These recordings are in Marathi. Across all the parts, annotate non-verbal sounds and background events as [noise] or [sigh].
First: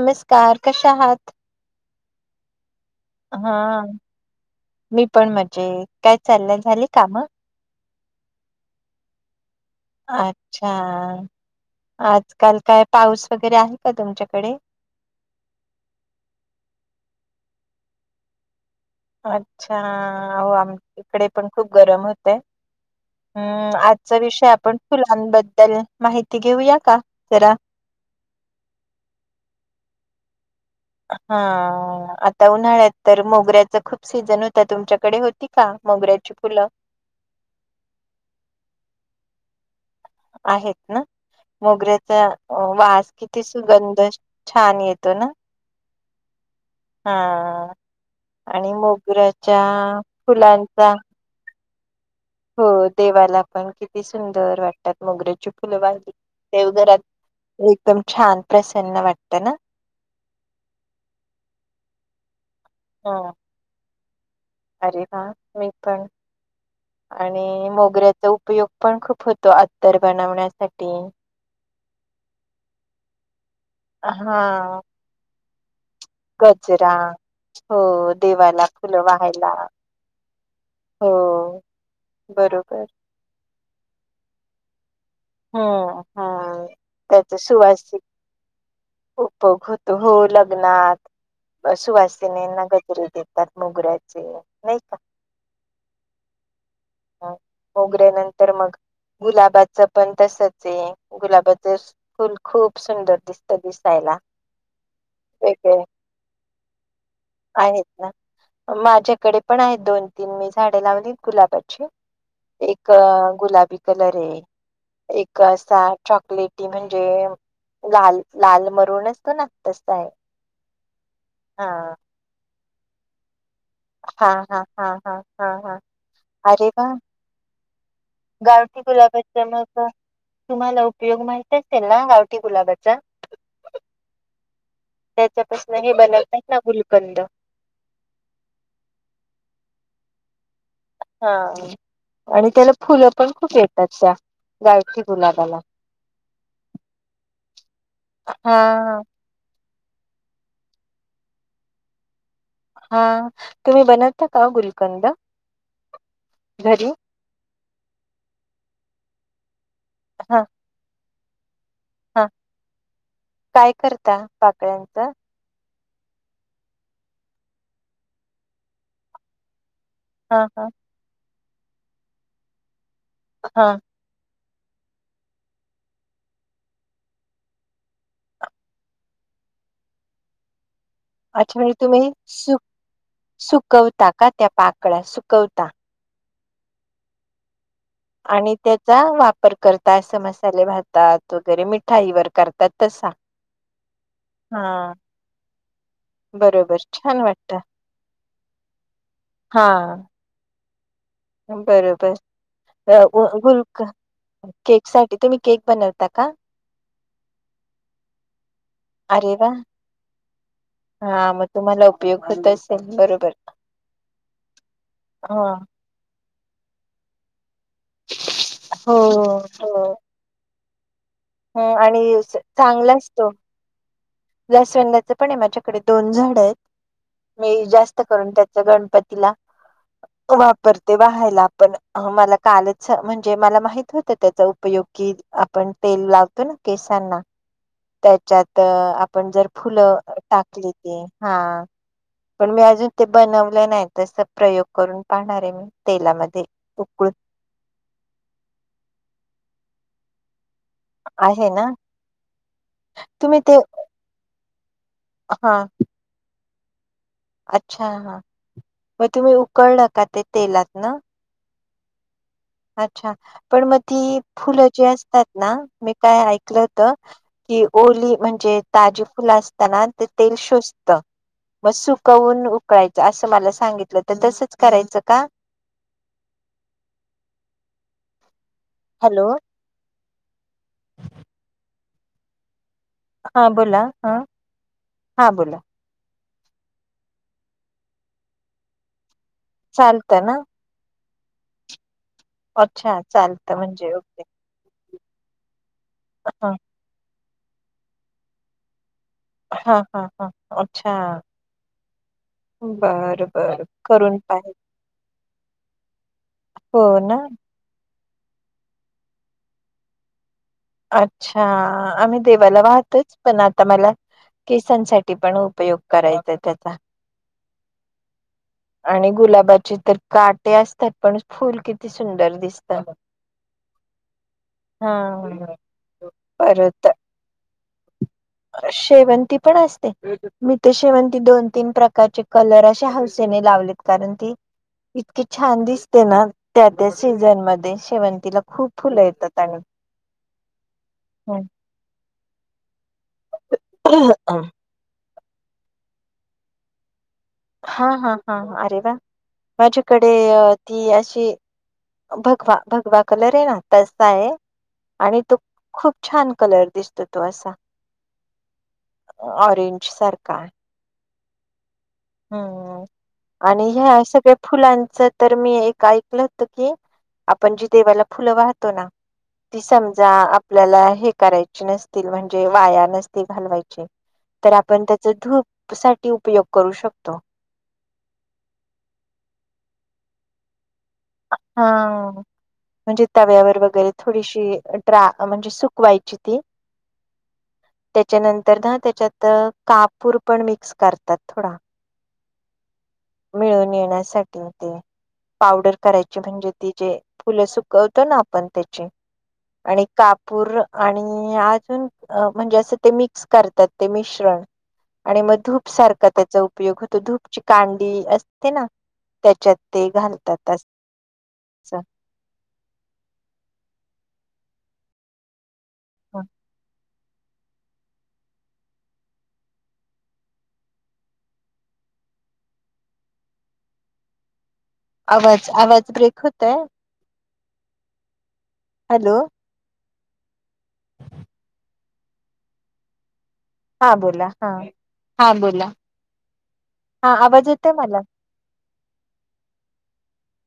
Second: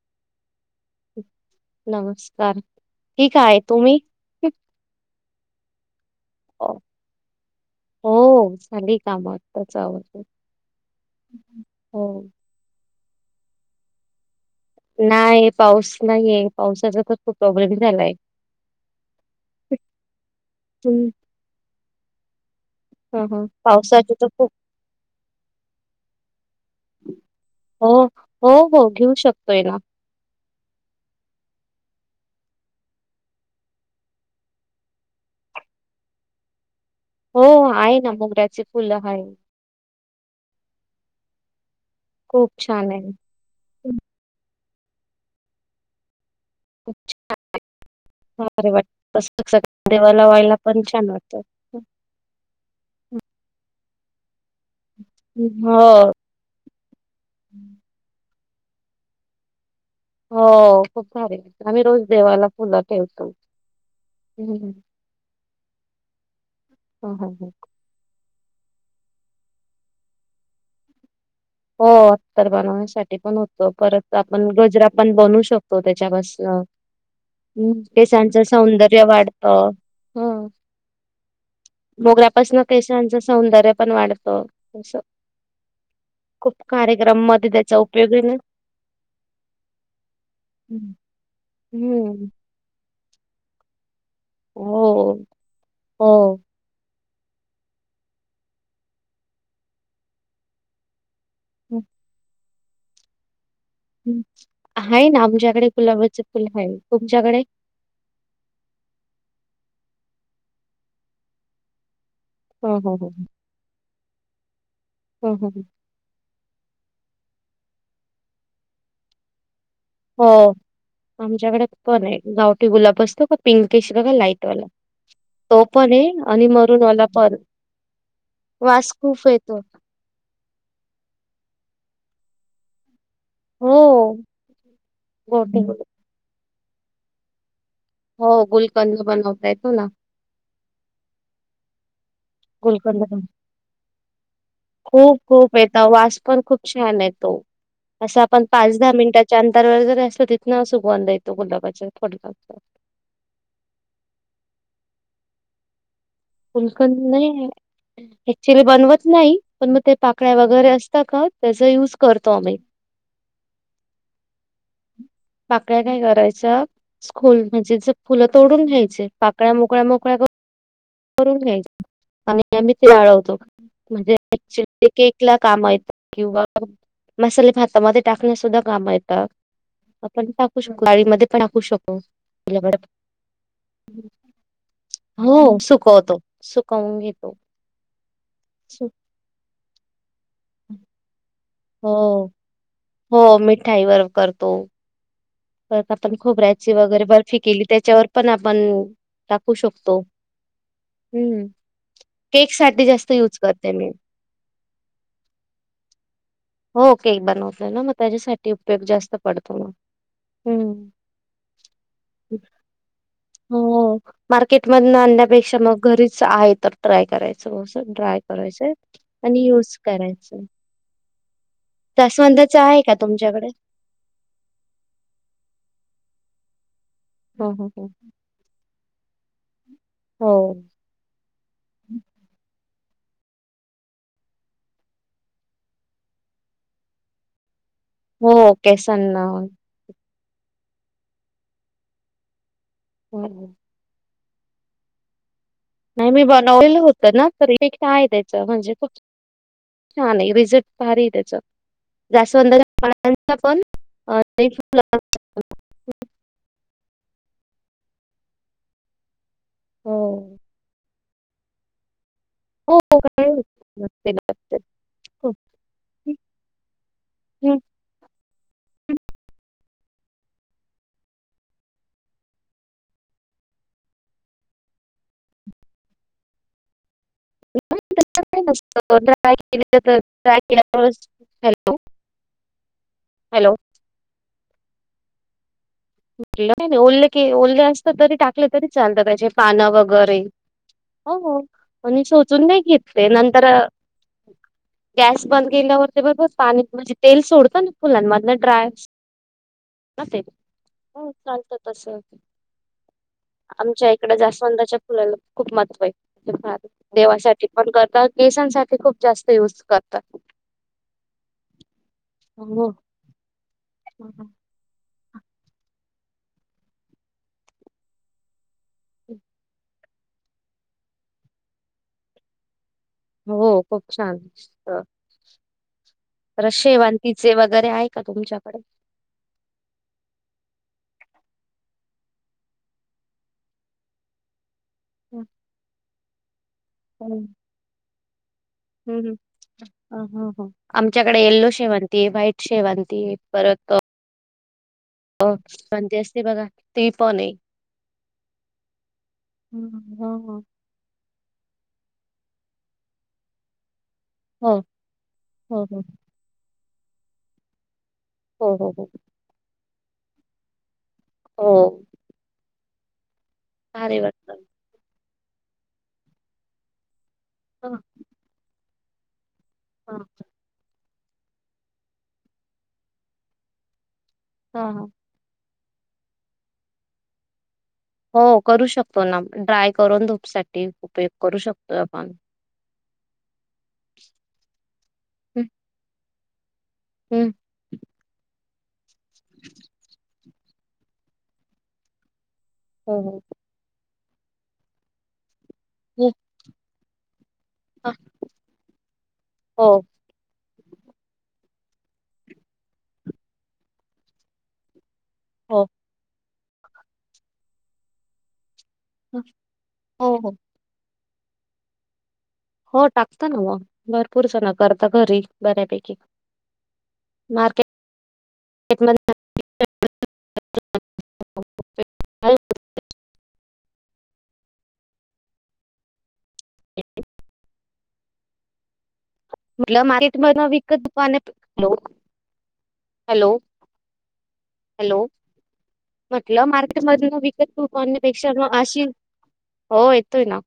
नमस्कार कशा आहात. नमस्कार. ठीक आहे हा तुम्ही? मी पण म्हणजे काय चाललं अ, झाले काम हो ग कामात. अच्छा हो. आजकाल काय पाऊस वगैरे आहे का तुमच्याकडे नाही पाऊस नाहीये पावसाचा तर खूप प्रॉब्लेम झालाय. अच्छा होह आम हं. इकडे पण खूप गरम होते. हं, हं. हम्म पावसाचे आजचा तर विषय खूप आपण फुलांबद्दल माहिती घेऊया का जरा हो हो हो घेऊ शकतोय ना हा. आता उन्हाळ्यात तर मोगऱ्याच खूप सीझन होत तुमच्याकडे होती का मोगऱ्याची फुलं हो आहे ना मोगऱ्याची फुलं आहे. आहेत ना मोगऱ्याचा खूप छान वास आहे. किती हं. सुगंध छान येतो ना हा भारी आणि वाटतं तसं मोगऱ्याच्या देवाला लावायला पण फुलांचा छान वाटतं. हं, हो हं. देवाला पण किती सुंदर वाटतात मोगऱेची फुलं वाली हो. देवघरात एकदम छान प्रसन्न वाटतं ना हो खूप सारे आम्ही रोज देवाला फुलं ह ठेवतो. हं, हं. अरे ह मी पण हं, हं, हं. आणि मोगऱ्याच उपयोग पण खूप होतो, अत्तर बनवण्यासाठी. हो अत्तर बनवण्यासाठी पण होतो. परत आपण हा गजरा पण बनू शकतो त्याच्यापासून. गजरा. हो हम्म केसांचं देवाला फुलं सौंदर्य वाढत. व्हायला हं हो मोगऱ्यापासन बरोबर केशांच सौंदर्य पण वाढत अस. हो हा. खूप कार्यक्रम मध्ये त्याचा उपयोग [unintelligible] उपोग होतो. हो लग्नात, हम्म सुवासिनींना गजरे देतात मोगऱ्यात चे नाही का? हो हो. मोगऱ्या नंतर मग, गुलाबाचं पण तसच. ते गुलाबाचे हं, फुल खूप सुंदर दिसत. दिस हाय ना आमच्याकडे गुलाबाच फुल हाय. तुमच्याकडे? आहेत माझ्याकडे पण आहेत दोन तीन मी झाडे लावलीयत गुलाबाची. हो एक हो हो. गुलाबी कलरय, हो एक हो हो असा चॉकलेट टी म्हणजे लाल लाल मरून असतना तसं हो, आमच्याकडे पणय गावटी गुलाब असतो का पिंकेश बगा हा लाईट हा वाला. हा हा हा तो हा पण हे आणि अरे मरून वा वाला पण. गावठी वास खूप गुलाबाच येतो. मग तुम्हाला उपयोग माहिती असेल ना, गावटी गुलाबा चा हो. गोटी त्याच्यापासन हे बनवतय ना गुलकंद. हो गुलकंद बनवता येतो ना. हा आणि त्याला फुलं पण खूप येतात, त्या गावठी खूप खूप गुलाबाला येता वास पण खूप छान येतो. असं आपण हा पाच दहा मिनिटा च्या अंतर वर जर असलं तिथन सुगवंध येतो गुलाबाच्या [unintelligible] हा, तुम्ही बनतता का गुलकंद? घरी गुलकंद नाही. ऍक्च्युली बनवत नाही, पण मग ते पाकळ्या हा वगैरे असता का त्याचा युज हा, करतो आम्ही. काय करता पाकळ्यांचं? पाकळ्या काय करायच, सखोल [unintelligible] फुलं तोडून घ्यायचे. पाकळ्या मोकळ्या मोकळ्या क हां हां. करून घ्यायच आणि आ म् ते आळवतो. हा म्हणजे [unintelligible] ते केक ला काम येत किंवा मसाले भातामध्ये टाकण्यास सुद्धा काम येता. आपण टाक टाकू शकतो गाडी मध्ये पण अच्छा टाकू म्हणजे शकतो तुम्ही सु [unintelligible] सुकवता का त्या पाकळ्या? सुकव हो सुकवतो, सुकवून घेतो. आणि त्याचा वापर करता, अस मसाले भातात वगैरे मि हो ठाई वर करतात तसा. हो मिठाईवर करतो हा परत आपण खोबऱ्याची बरोबर वगैरे छान बर्फी वाटत केली त्याच्यावर पण आपण टाकू हा शकतो. हम्म बरोबर. केक साठी अ जास्त व युज करते मी -गुलकंद साठी तुम्ही केक बनवता का? हो केक बनवतोय ना मग, त्याच्यासाठी उपयोग जास्त अरे वा पडतो मग हम. हा मग तुम्हाला उपयोग होत असेल बरोबर. हो मार्केट मधन हा आणण्यापेक्षा मग घरीच आहे तर, ट्राय करायचं, ट्राय करायचंय, हो आणि युज हो करायच. हं, आणि स- जास्वंदच आहे चांगला का असतो तुमच्याकडे? जास्वंदाच पण आहे माझ्याकडे, दोन झाड आहेत. हो मी हो हो जास्त करून त्याचा गणपतीला हो वापरतो. व्हायला पण, मला कालच म्हणजे, मला माहित होत त्याचा उपयोग की पण तेल लावतो ना केसांना हो त्याच्यात, केसांना आपण जर फुलं टाकली ती, हा पण मी अजून ते हो. बनवलं नाही, तस प्रयोग करून पाहणार आहे मी. नाही मी तेलामध्ये बनवलं होत उकळून ना तरीे आहे, द्यायच म्हणजे छान आहे रिझ फार त्याच आहे ना जास्तवंदा पाण्या तुम्ही ते पण हा. अच्छा हा मग तुम्ही उकळलं का ते हो तेलात न. हो अच्छा, काय पण मग ती नसत फुलं जी असतात ना, मी काय ऐकलं होत. कि ओली म्हणजे, ताजी फुलं असताना ते तेल शोसत. मग सुकवून उकळायचं, असं मला सांगितलं, तर तसंच करायचं का? हॅलो त [unintelligible] हां बोला, हा हां बोला. ओले के ओले असतात तरी टाकले तरी चालतात, त्याचे पानं वगैरे. चालतं ना हो, हो मी शोषून नाही घेत अच्छा ते, नंतर. चालतं म्हणजे ओके गॅस बंद केल्यावर ते बरोबर हा पाणी म्हणजे तेल सोडतं ना फुलांमधलं ड्राय हा ना हा ते हा. अच्छा हो चालत तस. बर बर आमच्या इकड करून पाहि जास्वंदाच्या फुलाला खूप महत्त्वय ते फार, हो ना देवासाठी. पण करता केसांसाठी खूप जास्त युज करतात. अच्छा, आम्ही देवाला हो वाहतच. पण आता मला केसांसाठी पण उपयोग करायचा त्याचा. आणि गुलाबाचे तर काटे असतात पण फुल किती सुंदर दिसतं. हो खूप छान दिसत. हा. [unintelligible] तर शेवांतीचे वगैरे आहे का तुमच्याकड? शेवंती पण असते. मी ते शेवंती ती दोन तीन प्रकारचे कलर अशा हौसेने लावलेत. कारण ती इतकीे छान दिसते ना, त्या त्या सीझन मध्ये शेवंतीला खूप हम्म फुलं हम्म येतात आणि हा हा हा. आमच्याकडे येलो शेवंतीय, व्हाईट शेवं ती परत हं. [unintelligible] असते बघा ती पणय. हा हा हा अरे वा, हम्म माझ्याकडे ह. ती अशी भगवा भगवा कलरय ना तसा आहे हो आणि तो हो हो खूप छान कलर दिसतो तो असा. हम्म हम्म हम्म. ऑरेंज सारखां. हम्म. ह् आणि ह्या भारी सगळ्यां वाटतं. फुलांच तरं मी एक ऐकलं होतं की आपणं जी ह देवाला फुलं वाहतो ना ती ह समजा आपल्यांला हे करायची नसतील म्हणजे वाया नसतं घालवायची तर ह आपणं ह. त्या ची धूंप सांठी उपयोग करूं शकतो. हो करूं शकतो ना ड्राय करूंन धूंपसांठी उपयोग. करू हा शकतो आपण. म्हणजे तव्यांवर वगैरे थोडीशी ड्रा म्हणजे सुकवांयची. ते. हम् त्यांच्यानंतर नां त्यांच्यात कापूर पणं मिक्स करतांत थोडा. हो हो. मिळून येण्यांसांठी येते पांवडर हो करांयची म्हणजे ती जे फुलं हं, सुकवतो नां आपणं त्यांची हो आणि काप पूर आणि अजून म्हणजे असं ते मिक्स करतांत ते मिश्रण. आणि मंग हो धूंप सारखा त्यांचा उपयोग होतों धूंपची कांडी असं ते ना हं, त्याच्यात ते हो. हो घालतात अस हो टाकतो ना म भरपूर सगळ करतो घरी बऱ्यापैकी. हं. मार्केटमध्ये आवाज आवाज ब्रेक होतोय. हॅलो? म्हटलं मार्केट मधन विकत पालो हॅलो हा बोला हा हॅलो.. हा बोला म्हटलं मार्केट हा मधून आवाज विकत येतोय फूट मला आणण्यांपेक्षा षडम अशी हो येतोय नां.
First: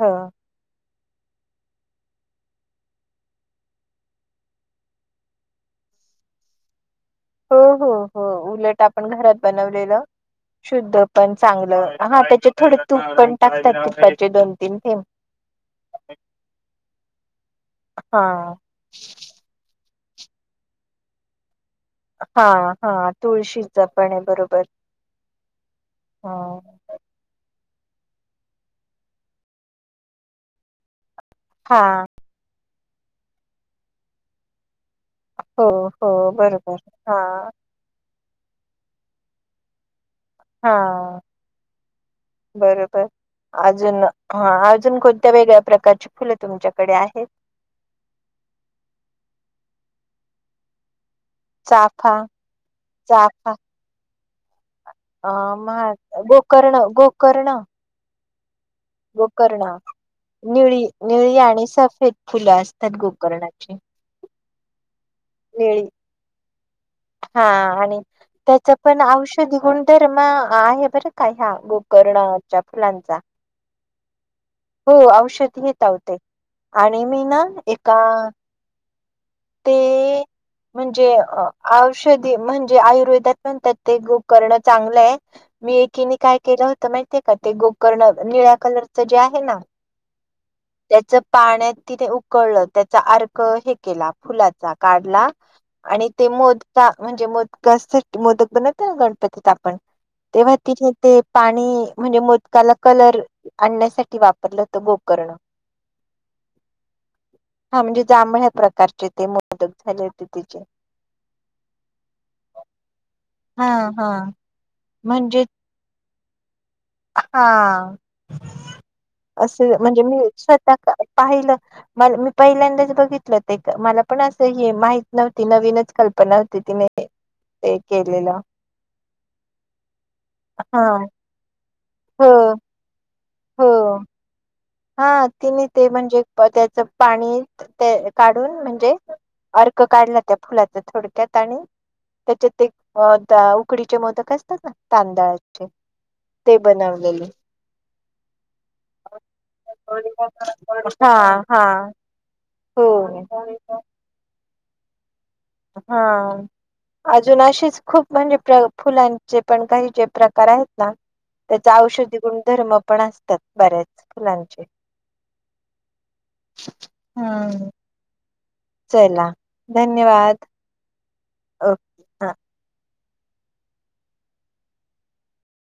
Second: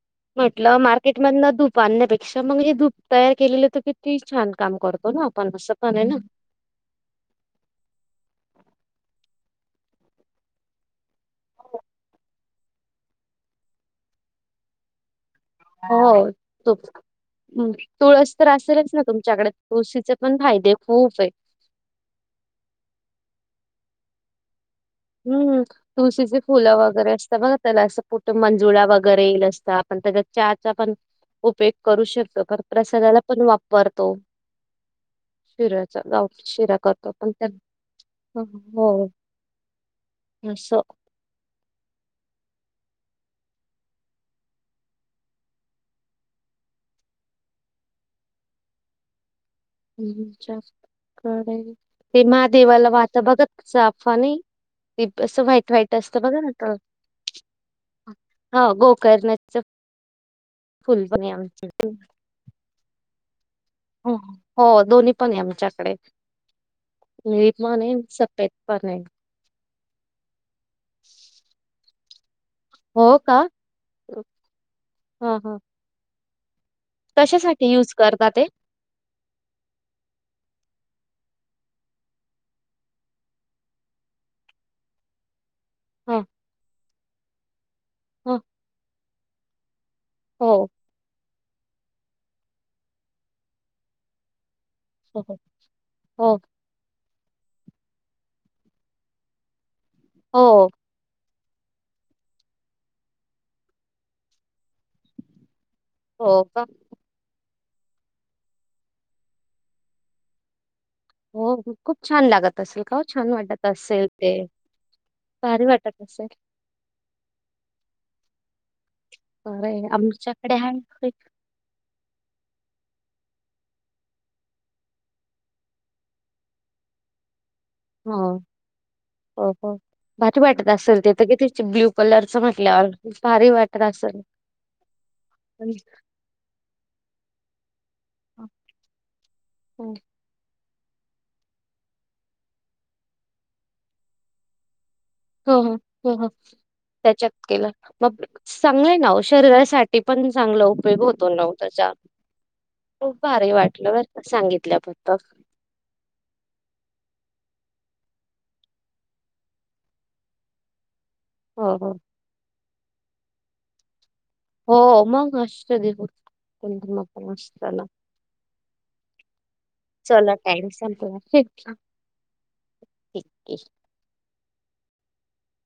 हो. म्हटलं मार्केटमधून धूंप आणण्यांपेक्षा मंग जे धूंप तयार केलेलं होतं की ती छान कामं करतों ना आपणं असं पणं आहे नां. हो हो हो उलटं आपणं घरांत बनवलेलं शुद्ध पणं चांगलं हां त्यांच्यात थोडे तूप पणं टाकतांत तुपाचे दोन तीनं थेंब. हो तोच हा तुळस तरं असेलच ना तुमच्यांकडे? तुळशीचे पणं फायदे खूंप आहेत. हां हां तुळशीच पणं आहे बरोबर. हम्म ह तुळशीची फुलं वगैंरें असं बघा त्यांला असं कुठं मंजुळा वगैंरे येईल असतां आपणं त्यांच्यात चहाचा पणं उपयोग हा करूं शकतो कारण प्रसादाला पणं वापरतो. हो शिऱ्यांचा हो गावं बरोबर शिरा करतो हा त्यांत पणं हो. असं. हां बरोबर. अजून हा अजून कोणत्यां वेगळ्यां प्रकारचीं फुलं तुमच्यांकडे आहेत? पेरूच्या कडे चाफा ते महादेवाला वाहता बघा चाफा ते चाफा नाहीं ते अ असं वाईट महा वाईट असतं बघा नां तो गोकर्ण गोकर्ण हो गो गोकर्ण निळी पण आहे निळी आमचं आणि सफेद फुलं असतांत गोकर्णाची. हो दोन्हीं पणं आहे आमच्यांकडे. हां आणि त्याचं आहे पणं औष ध गुणधर्म आहे बरं का ह्यां गोकर्णावर. त्या फुलांचा हो का हो हा हा औषध घेत हांव तें. आणि मी नां कशासाठी यूज एका करता ते ते म्हणजे औषधी म्हणजे आयुर्वेदात पणं त्यात ते गोकर्ण चांगलंय आहे. मी एकीने हा कायं केलं होतं माहितीे आहे का ते गोकर्ण हा निळ्यां कलरचं जे आहे नां हो. त्याचं पाण्यांत तिने उकळलं, त्यांचा अर्क हे केलां फुलाचा हो काढलां आणि ते हो मो बा म्हणजे मोद मोदक बनवते ना, गणपतीत आपण तेव्हा हो तिथे ते पाणी म्हणजे मोदकाला कलर आणण्यासाठी वापरलं होतं, गोकर्ण. हो का? हा म्हणजे जांभळ्या प्रकारचे ते मोदक झाले होते तिचे. हो खूप छान लागत असेल का हो, छान वाटत हा असेल हा ते, म्हणजे भारी वाट असल. हा बरं असं आहे म्हणजे मी आमच्याकडे स्वतः आहे पाहिलं मला मी पहिल्यांदाच बघितलं, ते मला पण असं हे माहित नव्हती, नवीनच कल्पना होती तिने ते एक हो हो हो भारी वाटत हा असल ते, तर किती ब्ल्यू? हो कलरच म्हटल्यावर भारी वाटत हो असंल. हा तिने ते म्हणजे त्याचं पाणी ते काढून म्हणजे अर्क हो काढला त्या फुलाचा थोडक्यात आणि त्याच्यात ते उकडीचे मोदक असतात ना तांदळाचे ते बनवलेले. केला. मंग चांगलंय ना ओ शरीरा साठी पणं चांगला उपयोग हा होतो ना ओ हा त्याचा, हो खूप भारी वाटलं बरं कां? सांगितल्या पत्त हा. अजून अशीच खूप म्हणजे प्र फुलांचे पण काही जे प्रकार आहेत ना त्याच हो हो औषधी गुणधर्म पण असतात, बऱ्याच फुलांचे. हो मग असत ते [unintelligible] गुणधर्म पण असत हम्म ना. चला. चला धन्यवाद टाईम संपला. ओके हा [unintelligible] ठिकय.